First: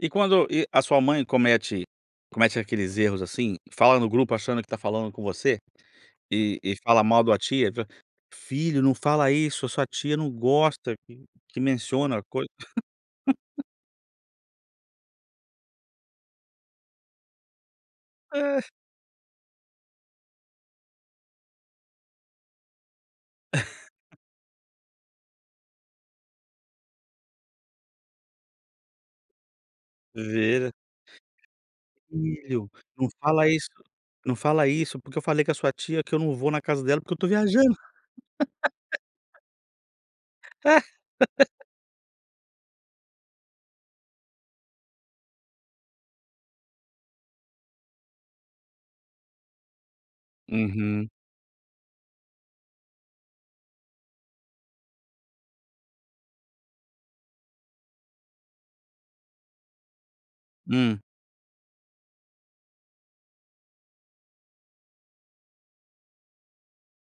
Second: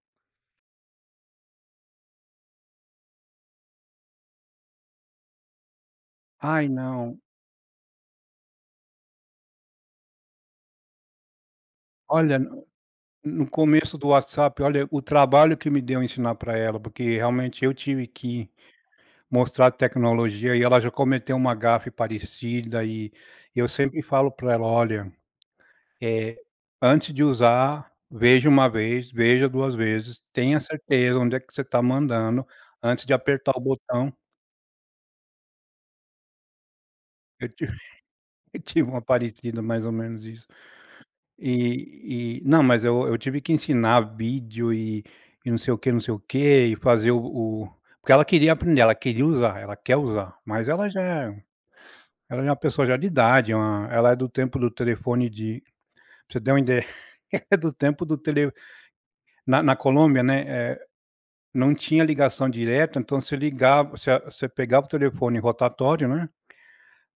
E quando e a sua mãe comete comete aqueles erros, assim, fala no grupo achando que tá falando com você? E Ai, e fala não. mal de uma tia, v "filho, não fala isso. A sua tia não gosta q que menciona, Olha, coi" n no começo do WhatsApp, olha, o trabalho que me deu ensinar pra ela, porque, realmente, eu tive que É. mostrar a tecnologia. E ela já cometeu uma gafe parecida. E eu sempre falo pra ela: "Olha, eh, antes de usar, veja 1 vez, veja 2 vezes. Tenha Veja certeza onde é que você tá mandando, "filho, antes não de fala apertar o isso botão". não fala isso, porque eu falei com a sua tia, que eu não vou na casa dela, porque, eu tô Eu tive viajando". eu tive uma parecida, mais ou menos, isso. E e não, mas eu eu tive que ensinar vídeo e e não sei o que, não sei o quê. E fazer o o porque ela queria aprender, ela queria usar, ela quer usar. Mas, ela já Uhum. é ela já é uma pessoa já de idade, é uma hã, ela é do tempo do telefone de pra você ter uma ideia, ela é do tempo do tele na na Colômbia, né, eh, Hum não tinha ligação direta, então, você ligav você você pegava o telefone rotatório, né.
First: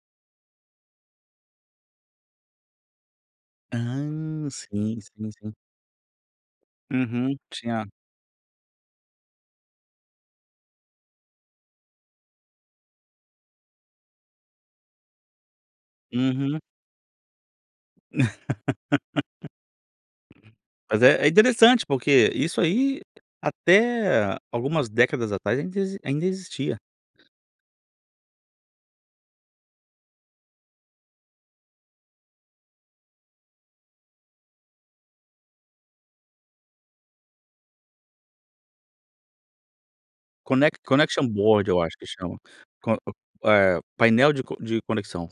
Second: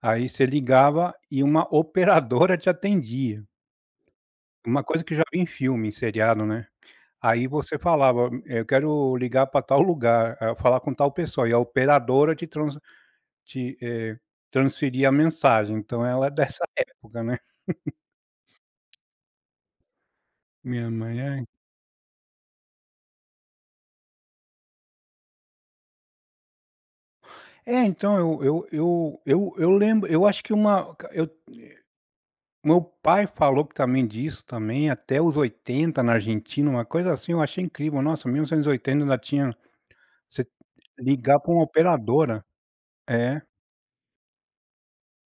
Aí, você ligava e uma operadora te atendia. Hã. Uma Sim, coisa que já sim, vi em sim. filme e seriado, né. Uhum. Aí, você Tinha falava: "M eu quero ligar pra tal lugar. Ah, falar com tal pessoa". E a operadora te trans te eh, transferia a mensagem. Então, ela é Uhum. dessa época, né. Minha Pois mãe é. É é interessante, porque isso aí até algumas décadas atrás ainda exi ainda existia. É. Então, eu eu eu eu eu lembro eu acho que uma o ca eu, eh meu pai falou também, disso, também, até os 80, na Argentina, uma coisa assim, eu achei incrível. Nossa, 1980, ainda tinha você Connec connection ligar pra uma board, eu acho que chama. operadora. Con É. eh, painel de co de conexão.